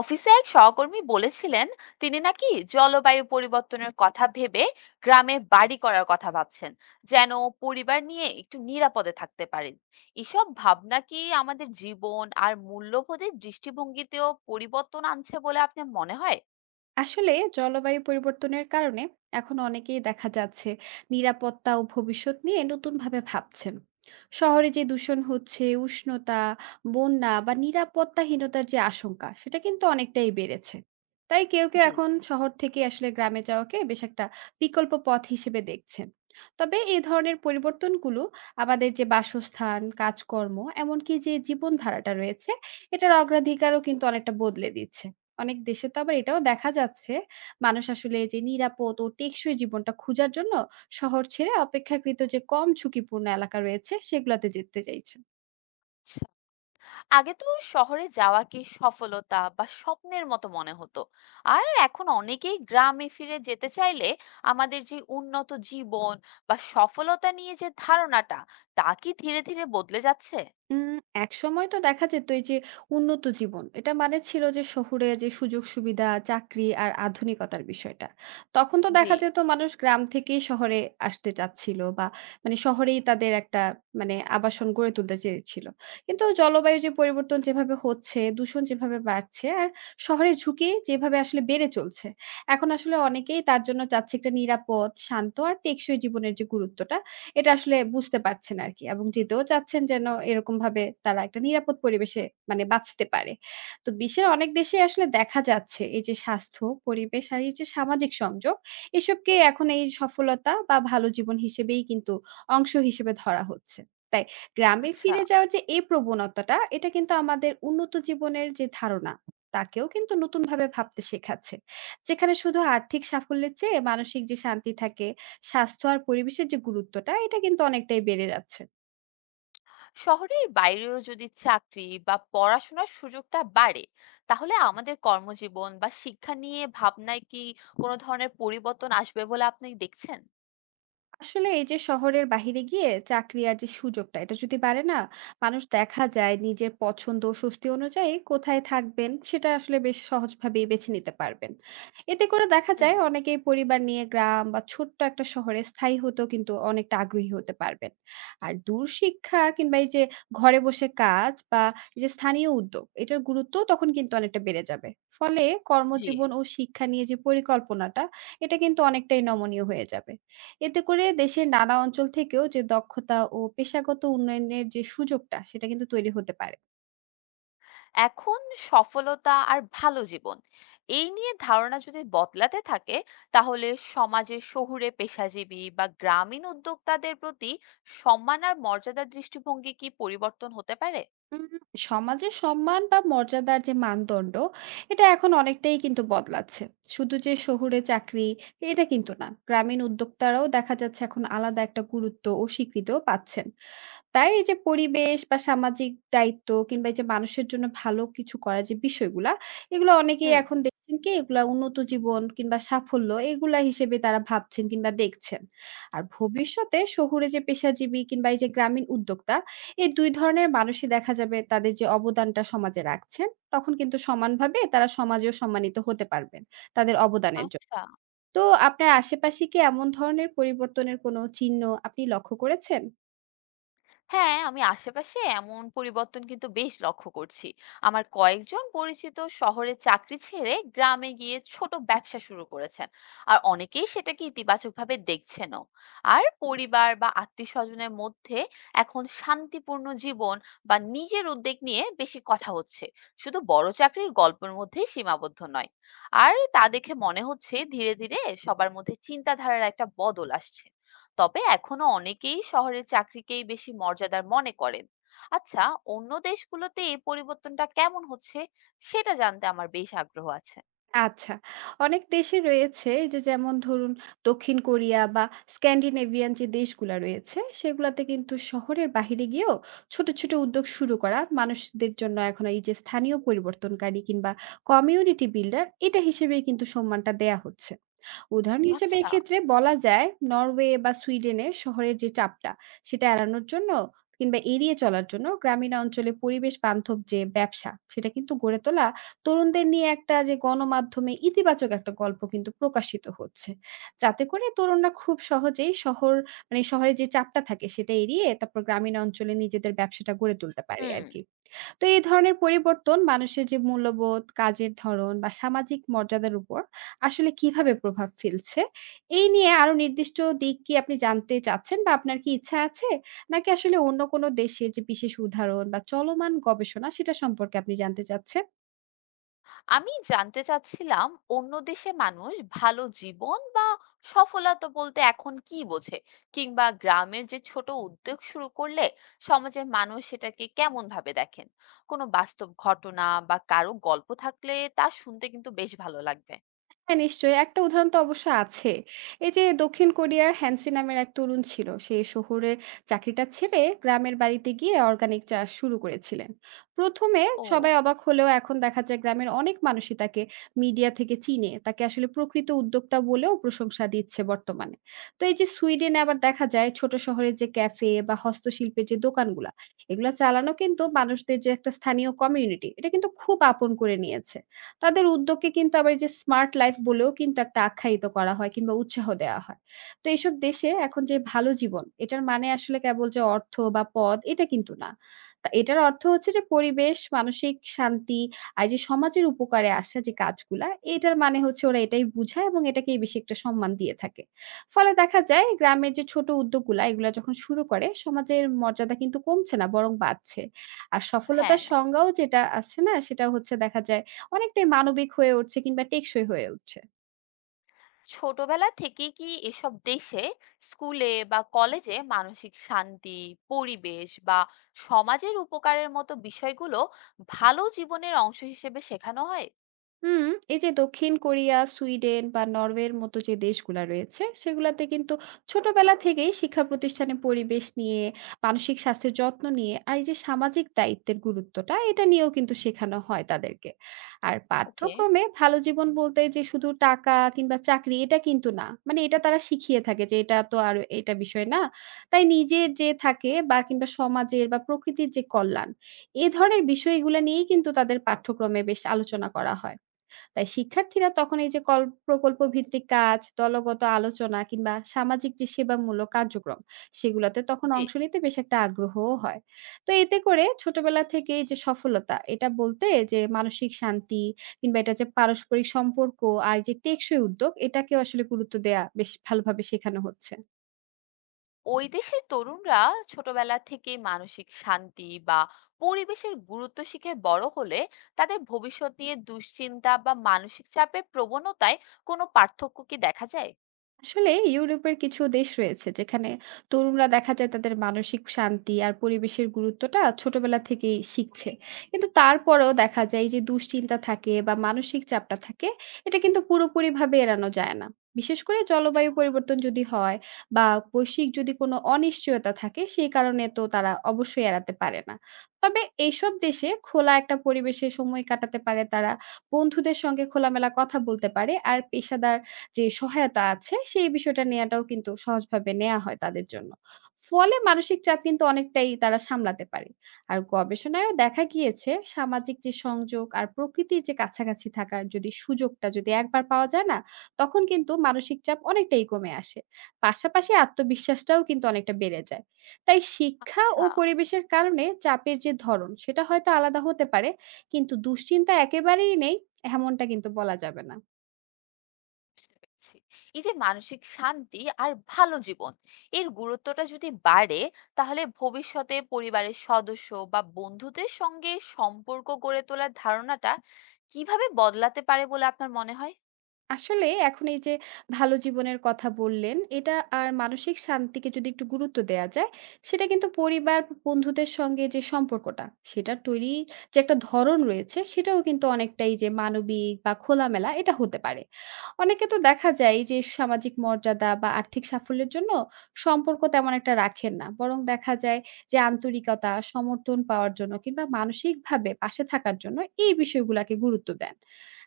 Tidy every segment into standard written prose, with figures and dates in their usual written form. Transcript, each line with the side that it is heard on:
left: অফিসে এক সহকর্মী বলেছিলেন তিনি নাকি জলবায়ু পরিবর্তনের কথা ভেবে গ্রামে বাড়ি করার কথা ভাবছেন, যেন পরিবার নিয়ে একটু নিরাপদে থাকতে পারেন। এসব ভাবনা কি আমাদের জীবন আর মূল্যবোধের দৃষ্টিভঙ্গিতেও পরিবর্তন আনছে বলে আপনার মনে হয়?
right: আসলে জলবায়ু পরিবর্তনের কারণে এখন অনেকেই দেখা যাচ্ছে নিরাপত্তা ও ভবিষ্যৎ নিয়ে নতুনভাবে ভাবছেন। শহরে যে দূষণ হচ্ছে, উষ্ণতা, বন্যা বা নিরাপত্তাহীনতার যে আশঙ্কা, সেটা কিন্তু অনেকটাই বেড়েছে। তাই কেউ কেউ
left: জি।
right: এখন শহর থেকে আসলে গ্রামে যাওয়াকে বেশ একটা বিকল্প পথ হিসেবে দেখছেন। তবে এই ধরনের পরিবর্তনগুলো আমাদের যে বাসস্থান, কাজকর্ম, এমনকি যে জীবনধারাটা রয়েছে, এটার অগ্রাধিকারও কিন্তু অনেকটা বদলে দিচ্ছে। অনেক দেশে তো আবার এটাও দেখা যাচ্ছে, মানুষ আসলে যে নিরাপদ ও টেকসই জীবনটা খোঁজার জন্য শহর ছেড়ে অপেক্ষাকৃত যে কম ঝুঁকিপূর্ণ এলাকা রয়েছে, সেগুলাতে যেতে চাইছে।
left: আগে তো শহরে যাওয়াকে সফলতা বা স্বপ্নের মতো মনে হতো, আর এখন অনেকেই গ্রামে ফিরে যেতে চাইলে আমাদের যে উন্নত জীবন বা সফলতা নিয়ে যে ধারণাটা, তা কি ধীরে ধীরে বদলে যাচ্ছে?
right: উম একসময় তো দেখা যেত এই যে উন্নত জীবন এটা মানে ছিল যে শহুরে যে সুযোগ সুবিধা, চাকরি আর আধুনিকতার বিষয়টা। তখন তো
left: জি।
right: দেখা যেত মানুষ গ্রাম থেকেই শহরে আসতে চাচ্ছিল, বা মানে শহরেই তাদের একটা, মানে আবাসন গড়ে তুলতে চেয়েছিল। কিন্তু জলবায়ু যে পরিবর্তন যেভাবে হচ্ছে, দূষণ যেভাবে বাড়ছে আর শহরের ঝুঁকি যেভাবে আসলে বেড়ে চলছে, এখন আসলে অনেকেই তার জন্য চাচ্ছে একটা নিরাপদ, শান্ত আর টেকসই জীবনের যে গুরুত্বটা, এটা আসলে বুঝতে পারছেন আরকি, এবং যেতেও চাচ্ছেন যেন এরকমভাবে তারা একটা নিরাপদ পরিবেশে মানে বাঁচতে পারে। তো বিশ্বের অনেক দেশেই আসলে দেখা যাচ্ছে এই যে স্বাস্থ্য, পরিবেশ আর এই যে সামাজিক সংযোগ, এসবকে এখন এই সফলতা বা ভালো জীবন হিসেবেই কিন্তু অংশ হিসেবে ধরা হচ্ছে। তাই গ্রামে
left: আচ্ছা,
right: ফিরে যাওয়ার যে এই প্রবণতাটা, এটা কিন্তু আমাদের উন্নত জীবনের যে ধারণা, তাকেও কিন্তু নতুনভাবে ভাবতে শেখাচ্ছে। যেখানে শুধু আর্থিক সাফল্যের চেয়ে মানসিক যে শান্তি থাকে, স্বাস্থ্য আর পরিবেশের যে গুরুত্বটা, এটা কিন্তু অনেকটাই বেড়ে যাচ্ছে।
left: শহরের বাইরেও যদি চাকরি বা পড়াশোনার সুযোগটা বাড়ে, তাহলে আমাদের কর্মজীবন বা শিক্ষা নিয়ে ভাবনায় কি কোনো ধরনের পরিবর্তন আসবে বলে আপনি দেখছেন?
right: আসলে এই যে শহরের বাইরে গিয়ে চাকরি আর যে সুযোগটা, এটা যদি বাড়ে না, মানুষ দেখা যায় নিজের পছন্দ ও স্বস্তি অনুযায়ী কোথায় থাকবেন সেটা আসলে বেশ সহজভাবেই বেছে নিতে পারবেন। এতে করে দেখা
left: হুম।
right: যায় অনেকেই পরিবার নিয়ে গ্রাম বা ছোট্ট একটা শহরে স্থায়ী হতেও কিন্তু অনেকটা আগ্রহী হতে পারবেন। আর দূর শিক্ষা কিংবা এই যে ঘরে বসে কাজ বা এই যে স্থানীয় উদ্যোগ, এটার গুরুত্ব তখন কিন্তু অনেকটা বেড়ে যাবে। ফলে
left: জি।
right: কর্মজীবন ও শিক্ষা নিয়ে যে পরিকল্পনাটা, এটা কিন্তু অনেকটাই নমনীয় হয়ে যাবে। এতে করে দেশের নানা অঞ্চল থেকেও যে দক্ষতা ও পেশাগত উন্নয়নের যে সুযোগটা, সেটা কিন্তু তৈরি হতে পারে।
left: এখন সফলতা আর ভালো জীবন, এই নিয়ে ধারণা যদি বদলাতে থাকে, তাহলে সমাজে শহুরে পেশাজীবী বা গ্রামীণ উদ্যোক্তাদের প্রতি সম্মান আর মর্যাদার দৃষ্টিভঙ্গি কি পরিবর্তন হতে পারে?
right: উম সমাজে সম্মান বা মর্যাদার যে মানদণ্ড, এটা এখন অনেকটাই কিন্তু বদলাচ্ছে। শুধু যে শহুরে চাকরি, এটা কিন্তু না, গ্রামীণ উদ্যোক্তারাও দেখা যাচ্ছে এখন আলাদা একটা গুরুত্ব ও স্বীকৃতিও পাচ্ছেন। তাই এই যে পরিবেশ বা সামাজিক দায়িত্ব কিংবা এই যে মানুষের জন্য ভালো কিছু করার যে বিষয়গুলা, এগুলো অনেকেই
left: হুম।
right: এখন দেখছেন কি এগুলা উন্নত জীবন কিংবা সাফল্য, এগুলা হিসেবে তারা ভাবছেন কিংবা দেখছেন। আর ভবিষ্যতে শহুরে যে পেশাজীবী কিংবা এই যে গ্রামীণ উদ্যোক্তা, এই ২ ধরনের মানুষই দেখা যাবে তাদের যে অবদানটা সমাজে রাখছেন, তখন কিন্তু সমানভাবে তারা সমাজেও সম্মানিত হতে পারবেন, তাদের অবদানের জন্য।
left: আচ্ছা।
right: তো আপনার আশেপাশে কি এমন ধরনের পরিবর্তনের কোনো চিহ্ন আপনি লক্ষ্য করেছেন?
left: হ্যাঁ, আমি আশেপাশে এমন পরিবর্তন কিন্তু বেশ লক্ষ্য করছি। আমার কয়েকজন পরিচিত শহরে চাকরি ছেড়ে গ্রামে গিয়ে ছোট ব্যবসা শুরু করেছেন। আর অনেকেই সেটাকে ইতিবাচকভাবে দেখছেনও। আর পরিবার বা আত্মীয়স্বজনের মধ্যে এখন শান্তিপূর্ণ জীবন বা নিজের উদ্যোগ নিয়ে বেশি কথা হচ্ছে। শুধু বড় চাকরির গল্পের মধ্যেই সীমাবদ্ধ নয়। আর তা দেখে মনে হচ্ছে ধীরে, ধীরে সবার মধ্যে চিন্তাধারার একটা বদল আসছে। তবে এখনো অনেকেই শহরের চাকরিকেই বেশি মর্যাদার মনে করেন। আচ্ছা, অন্য দেশগুলোতে এই পরিবর্তনটা কেমন হচ্ছে সেটা জানতে আমার বেশ আগ্রহ আছে।
right: আচ্ছা। অনেক দেশে রয়েছে এই যে যেমন ধরুন দক্ষিণ কোরিয়া বা স্ক্যান্ডিনেভিয়ান যে দেশগুলা রয়েছে, সেগুলাতে কিন্তু শহরের বাহিরে গিয়েও ছোট, ছোট উদ্যোগ শুরু করা মানুষদের জন্য এখন এই যে স্থানীয় পরিবর্তনকারী কিংবা কমিউনিটি বিল্ডার, এটা হিসেবেই কিন্তু সম্মানটা দেয়া হচ্ছে। উদাহরণ হিসেবে
left: আচ্ছা।
right: এক্ষেত্রে বলা যায় নরওয়ে বা সুইডেনে শহরের যে চাপটা সেটা এড়ানোর জন্য কিংবা এড়িয়ে চলার জন্য গ্রামীণ অঞ্চলে পরিবেশ বান্ধব যে ব্যবসা সেটা কিন্তু গড়ে তোলা তরুণদের নিয়ে একটা যে গণমাধ্যমে ইতিবাচক একটা গল্প কিন্তু প্রকাশিত হচ্ছে, যাতে করে তরুণরা খুব সহজেই শহর, মানে শহরে যে চাপটা থাকে সেটা এড়িয়ে তারপর গ্রামীণ অঞ্চলে নিজেদের ব্যবসাটা গড়ে তুলতে পারে
left: হুম।
right: আর কি। তো এই ধরনের পরিবর্তন মানুষের যে মূল্যবোধ, কাজের ধরন বা সামাজিক মর্যাদার উপর আসলে কিভাবে প্রভাব ফেলছে? এই নিয়ে আরো নির্দিষ্ট দিক কি আপনি জানতে চাচ্ছেন, বা আপনার কি ইচ্ছা আছে? নাকি আসলে অন্য কোনো দেশের যে বিশেষ উদাহরণ বা চলমান গবেষণা সেটা সম্পর্কে আপনি জানতে চাচ্ছেন?
left: আমি জানতে চাচ্ছিলাম অন্য দেশে মানুষ ভালো জীবন বা সফলতা বলতে এখন কি বোঝে, কিংবা গ্রামের যে ছোট উদ্যোগ শুরু করলে সমাজের মানুষ সেটাকে কেমন ভাবে দেখেন। কোনো বাস্তব ঘটনা বা কারো গল্প থাকলে তা শুনতে কিন্তু বেশ ভালো লাগবে।
right: হ্যাঁ, নিশ্চয়ই। একটা উদাহরণ তো অবশ্য আছে। এই যে দক্ষিণ কোরিয়ার হ্যানসি নামের এক তরুণ ছিল। সে শহরের চাকরিটা ছেড়ে গ্রামের বাড়িতে গিয়ে অর্গানিক চাষ শুরু করেছিলেন। প্রথমে
left: ও,
right: সবাই অবাক হলেও এখন দেখা যায় গ্রামের অনেক মানুষই তাকে মিডিয়া থেকে চিনে। তাকে আসলে প্রকৃত উদ্যোক্তা বলেও প্রশংসা দিচ্ছে বর্তমানে। তো এই যে সুইডেনে আবার দেখা যায় ছোট শহরের যে ক্যাফে বা হস্তশিল্পের যে দোকানগুলা, এগুলা চালানো কিন্তু মানুষদের যে একটা স্থানীয় কমিউনিটি, এটা কিন্তু খুব আপন করে নিয়েছে। তাদের উদ্যোগকে কিন্তু আবার এই যে স্মার্ট লাইফ বলেও কিন্তু একটা আখ্যায়িত করা হয় কিংবা উৎসাহ দেওয়া হয়। তো এইসব
left: আচ্ছা,
right: দেশে এখন যে ভালো জীবন, এটার মানে আসলে কেবল যে অর্থ বা পদ, এটা কিন্তু না। তা এটার অর্থ হচ্ছে যে পরিবেশ, মানসিক শান্তি আর যে সমাজের উপকারে আসা যে কাজগুলা, এটার মানে হচ্ছে ওরা এটাই বুঝায় এবং এটাকেই বেশি একটা সম্মান দিয়ে থাকে। ফলে দেখা যায় গ্রামের যে ছোট উদ্যোগগুলা, এগুলা যখন শুরু করে সমাজের মর্যাদা কিন্তু কমছে না, বরং বাড়ছে। আর সফলতার
left: হ্যাঁ।
right: সংজ্ঞাও যেটা আছে না, সেটা হচ্ছে দেখা যায় অনেকটাই মানবিক হয়ে উঠছে কিংবা টেকসই হয়ে উঠছে।
left: ছোটবেলা থেকেই কি এসব দেশে স্কুলে বা কলেজে মানসিক শান্তি, পরিবেশ বা সমাজের উপকারের মতো বিষয়গুলো ভালো জীবনের অংশ হিসেবে শেখানো হয়?
right: হুম, এই যে দক্ষিণ কোরিয়া, সুইডেন বা নরওয়ের মতো যে দেশগুলা রয়েছে, সেগুলাতে কিন্তু ছোটবেলা থেকেই শিক্ষা প্রতিষ্ঠানে পরিবেশ নিয়ে, মানসিক স্বাস্থ্যের যত্ন নিয়ে আর এই যে সামাজিক দায়িত্বের গুরুত্বটা, এটা নিয়েও কিন্তু শেখানো হয় তাদেরকে। আর
left: ওকে।
right: পাঠ্যক্রমে ভালো জীবন বলতে যে শুধু টাকা কিংবা চাকরি, এটা কিন্তু না। মানে এটা তারা শিখিয়ে থাকে যে এটা তো আর এটা বিষয় না। তাই নিজের যে থাকে বা কিংবা সমাজের বা প্রকৃতির যে কল্যাণ, এ ধরনের বিষয়গুলা নিয়েই কিন্তু তাদের পাঠ্যক্রমে বেশ আলোচনা করা হয়। তাই শিক্ষার্থীরা তখন এই যে প্রকল্প ভিত্তিক কাজ, দলগত আলোচনা কিংবা সামাজিক যে সেবামূলক কার্যক্রম, সেগুলোতে তখন
left: জি।
right: অংশ নিতে বেশ একটা আগ্রহও হয়। তো এতে করে ছোটবেলা থেকেই যে সফলতা এটা বলতে যে মানসিক শান্তি কিংবা এটা যে পারস্পরিক সম্পর্ক আর যে টেকসই উদ্যোগ, এটাকেও আসলে গুরুত্ব দেয়া বেশ ভালোভাবে শেখানো হচ্ছে।
left: ওই দেশের তরুণরা ছোটবেলা থেকে মানসিক শান্তি বা পরিবেশের গুরুত্ব শিখে বড় হলে তাদের ভবিষ্যৎ নিয়ে দুশ্চিন্তা বা মানসিক চাপের প্রবণতায় কোনো পার্থক্য কি দেখা যায়?
right: আসলে ইউরোপের কিছু দেশ রয়েছে যেখানে তরুণরা দেখা যায় তাদের মানসিক শান্তি আর পরিবেশের গুরুত্বটা ছোটবেলা থেকেই শিখছে। কিন্তু তারপরেও দেখা যায় যে দুশ্চিন্তা থাকে বা মানসিক চাপটা থাকে, এটা কিন্তু পুরোপুরিভাবে এড়ানো যায় না। বিশেষ করে জলবায়ু পরিবর্তন যদি হয় বা বৈশ্বিক যদি কোনো অনিশ্চয়তা থাকে, সেই কারণে তো তারা অবশ্যই এড়াতে পারে না। তবে এইসব দেশে খোলা একটা পরিবেশে সময় কাটাতে পারে তারা, বন্ধুদের সঙ্গে খোলামেলা কথা বলতে পারে, আর পেশাদার যে সহায়তা আছে সেই বিষয়টা নেয়াটাও কিন্তু সহজভাবে নেয়া হয় তাদের জন্য। ফলে মানসিক চাপ কিন্তু অনেকটাই তারা সামলাতে পারে। আর গবেষণায়ও দেখা গিয়েছে সামাজিক যে সংযোগ আর প্রকৃতির যে কাছাকাছি থাকার যদি সুযোগটা যদি একবার পাওয়া যায় না, তখন কিন্তু মানসিক চাপ অনেকটাই কমে আসে। পাশাপাশি আত্মবিশ্বাসটাও কিন্তু অনেকটা বেড়ে যায়। তাই শিক্ষা
left: আচ্ছা।
right: ও পরিবেশের কারণে চাপের যে ধরন সেটা হয়তো আলাদা হতে পারে। কিন্তু দুশ্চিন্তা একেবারেই নেই এমনটা কিন্তু বলা যাবে না।
left: বুঝতে পেরেছি। এই যে মানসিক শান্তি আর ভালো জীবন, এর গুরুত্বটা যদি বাড়ে, তাহলে ভবিষ্যতে পরিবারের সদস্য বা বন্ধুদের সঙ্গে সম্পর্ক গড়ে তোলার ধারণাটা কিভাবে বদলাতে পারে বলে আপনার মনে হয়?
right: আসলে এখন এই যে ভালো জীবনের কথা বললেন, এটা আর মানসিক শান্তিকে যদি একটু গুরুত্ব দেয়া যায়, সেটা কিন্তু পরিবার, বন্ধুদের সঙ্গে যে সম্পর্কটা, সেটা তৈরির যে একটা ধরন রয়েছে, সেটাও কিন্তু অনেকটাই যে মানবিক বা খোলামেলা, এটা হতে পারে। অনেকে তো দেখা যায় যে সামাজিক মর্যাদা বা আর্থিক সাফল্যের জন্য সম্পর্ক তেমন একটা রাখেন না। বরং দেখা যায় যে আন্তরিকতা, সমর্থন পাওয়ার জন্য কিংবা মানসিকভাবে পাশে থাকার জন্য এই বিষয়গুলাকে গুরুত্ব দেন।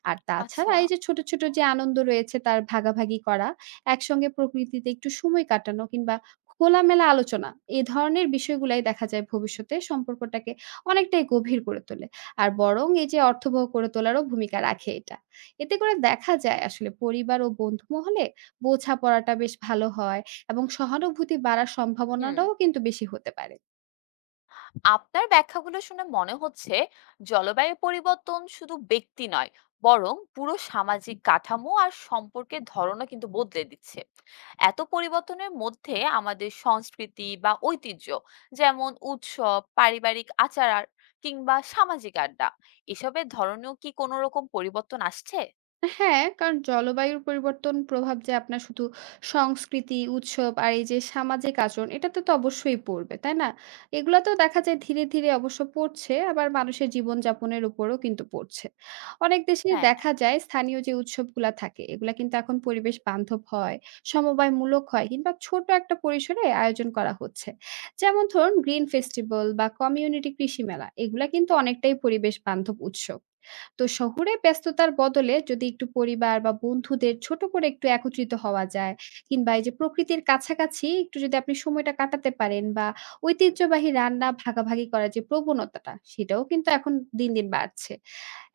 right: আর
left: আচ্ছা।
right: তাছাড়া এই যে ছোট, ছোট যে আনন্দ রয়েছে তার ভাগাভাগি করা, একসঙ্গে প্রকৃতিতে একটু সময় কাটানো কিংবা খোলামেলা আলোচনা, এ ধরনের বিষয়গুলাই দেখা যায় ভবিষ্যতে সম্পর্কটাকে অনেকটাই গভীর করে তোলে। আর বরং এই যে অর্থবহ করে তোলারও ভূমিকা রাখে এটা। এতে করে দেখা যায় আসলে পরিবার ও বন্ধু মহলে বোঝাপড়াটা বেশ ভালো হয় এবং সহানুভূতি বাড়ার
left: হুম।
right: সম্ভাবনাটাও কিন্তু বেশি হতে পারে।
left: আপনার ব্যাখ্যাগুলো শুনে মনে হচ্ছে জলবায়ু পরিবর্তন শুধু ব্যক্তি নয়, বরং পুরো সামাজিক কাঠামো আর সম্পর্কের ধরনও কিন্তু বদলে দিচ্ছে। এত পরিবর্তনের মধ্যে আমাদের সংস্কৃতি বা ঐতিহ্য, যেমন উৎসব, পারিবারিক আচার আর- কিংবা সামাজিক আড্ডা, এসবের ধরনেও কি কোনো রকম পরিবর্তন আসছে?
right: হ্যাঁ, কারণ জলবায়ুর পরিবর্তন প্রভাব যে আপনার শুধু সংস্কৃতি, উৎসব আর এই যে সামাজিক আচরণ, এটাতে তো অবশ্যই পড়বে, তাই না? এগুলাতেও দেখা যায় ধীরে, ধীরে অবশ্য পড়ছে, আবার মানুষের জীবনযাপনের উপরও কিন্তু পড়ছে। অনেক দেশে
left: হ্যাঁ।
right: দেখা যায় স্থানীয় যে উৎসবগুলা থাকে এগুলা কিন্তু এখন পরিবেশ বান্ধব হয়, সমবায়মূলক হয় কিংবা ছোট একটা পরিসরে আয়োজন করা হচ্ছে। যেমন ধরুন গ্রিন ফেস্টিভ্যাল বা কমিউনিটি কৃষি মেলা, এগুলা কিন্তু অনেকটাই পরিবেশ বান্ধব উৎসব। তো শহুরে ব্যস্ততার বদলে যদি একটু পরিবার বা বন্ধুদের ছোট করে একটু একত্রিত হওয়া যায় কিংবা এই যে প্রকৃতির কাছাকাছি একটু যদি আপনি সময়টা কাটাতে পারেন বা ঐতিহ্যবাহী রান্না ভাগাভাগি করার যে প্রবণতাটা, সেটাও কিন্তু এখন দিন দিন বাড়ছে।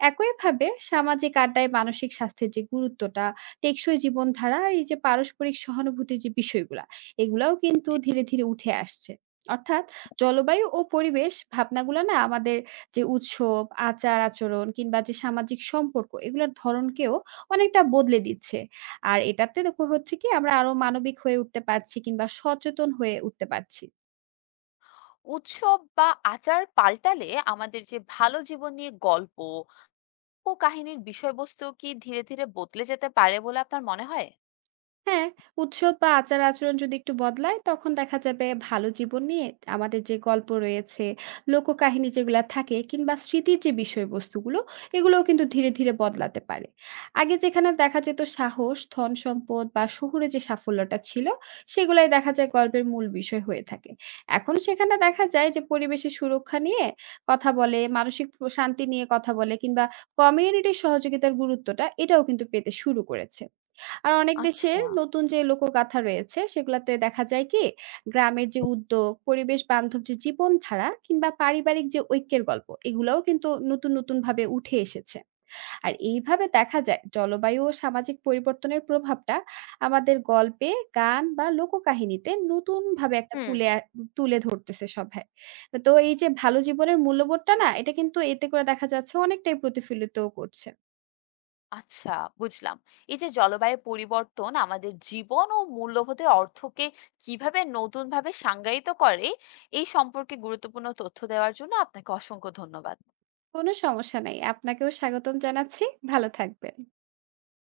right: একইভাবে সামাজিক আড্ডায় মানসিক স্বাস্থ্যের যে গুরুত্বটা, টেকসই জীবনধারা আর এই যে পারস্পরিক সহানুভূতির যে বিষয়গুলা, এগুলাও কিন্তু
left: যে
right: ধীরে, ধীরে উঠে আসছে। অর্থাৎ জলবায়ু ও পরিবেশ ভাবনাগুলা না আমাদের যে উৎসব, আচার-আচরণ কিংবা যে সামাজিক সম্পর্ক, এগুলার ধরনকেও অনেকটা বদলে দিচ্ছে। আর এটাতে দেখো হচ্ছে কি আমরা আরো মানবিক হয়ে উঠতে পারছি কিংবা সচেতন হয়ে উঠতে পারছি।
left: উৎসব বা আচার পাল্টালে আমাদের যে ভালো জীবন নিয়ে গল্প ও কাহিনীর বিষয়বস্তু কি ধীরে ধীরে বদলে যেতে পারে বলে আপনার মনে হয়?
right: হ্যাঁ, উৎসব বা আচার-আচরণ যদি একটু বদলায়, তখন দেখা যাবে ভালো জীবন নিয়ে আমাদের যে গল্প রয়েছে, লোককাহিনী যেগুলা থাকে কিংবা স্মৃতির যে বিষয়বস্তুগুলো, এগুলোও কিন্তু ধীরে, ধীরে বদলাতে পারে। আগে যেখানে দেখা যেত সাহস, ধনসম্পদ বা শহুরে যে সাফল্যটা ছিল, সেগুলাই দেখা যায় গল্পের মূল বিষয় হয়ে থাকে। এখন সেখানে দেখা যায় যে পরিবেশের সুরক্ষা নিয়ে কথা বলে, মানসিক শান্তি নিয়ে কথা বলে কিংবা কমিউনিটির সহযোগিতার গুরুত্বটা, এটাও কিন্তু পেতে শুরু করেছে। আর অনেক দেশের
left: আচ্ছা।
right: নতুন যে লোকগাথা রয়েছে সেগুলাতে দেখা যায় কি গ্রামের যে উদ্যোগ, পরিবেশ বান্ধব যে জীবনধারা কিংবা পারিবারিক যে ঐক্যের গল্প, এগুলোও কিন্তু নতুন নতুন ভাবে উঠে এসেছে। আর এইভাবে দেখা যায় জলবায়ু ও সামাজিক পরিবর্তনের প্রভাবটা আমাদের গল্পে, গান বা লোককাহিনীতে নতুন ভাবে একটা
left: হুম।
right: তুলে ধরতেছে সবাই। তো এই যে ভালো জীবনের মূল্যবোধটা না এটা কিন্তু এতে করে দেখা যাচ্ছে অনেকটাই প্রতিফলিতও করছে।
left: আচ্ছা, বুঝলাম। এই যে জলবায়ু পরিবর্তন আমাদের জীবন ও মূল্যবোধের অর্থকে কিভাবে নতুন ভাবে সংজ্ঞায়িত করে, এই সম্পর্কে গুরুত্বপূর্ণ তথ্য দেওয়ার জন্য আপনাকে অসংখ্য ধন্যবাদ।
right: কোনো সমস্যা নাই। আপনাকেও স্বাগতম জানাচ্ছি। ভালো থাকবেন।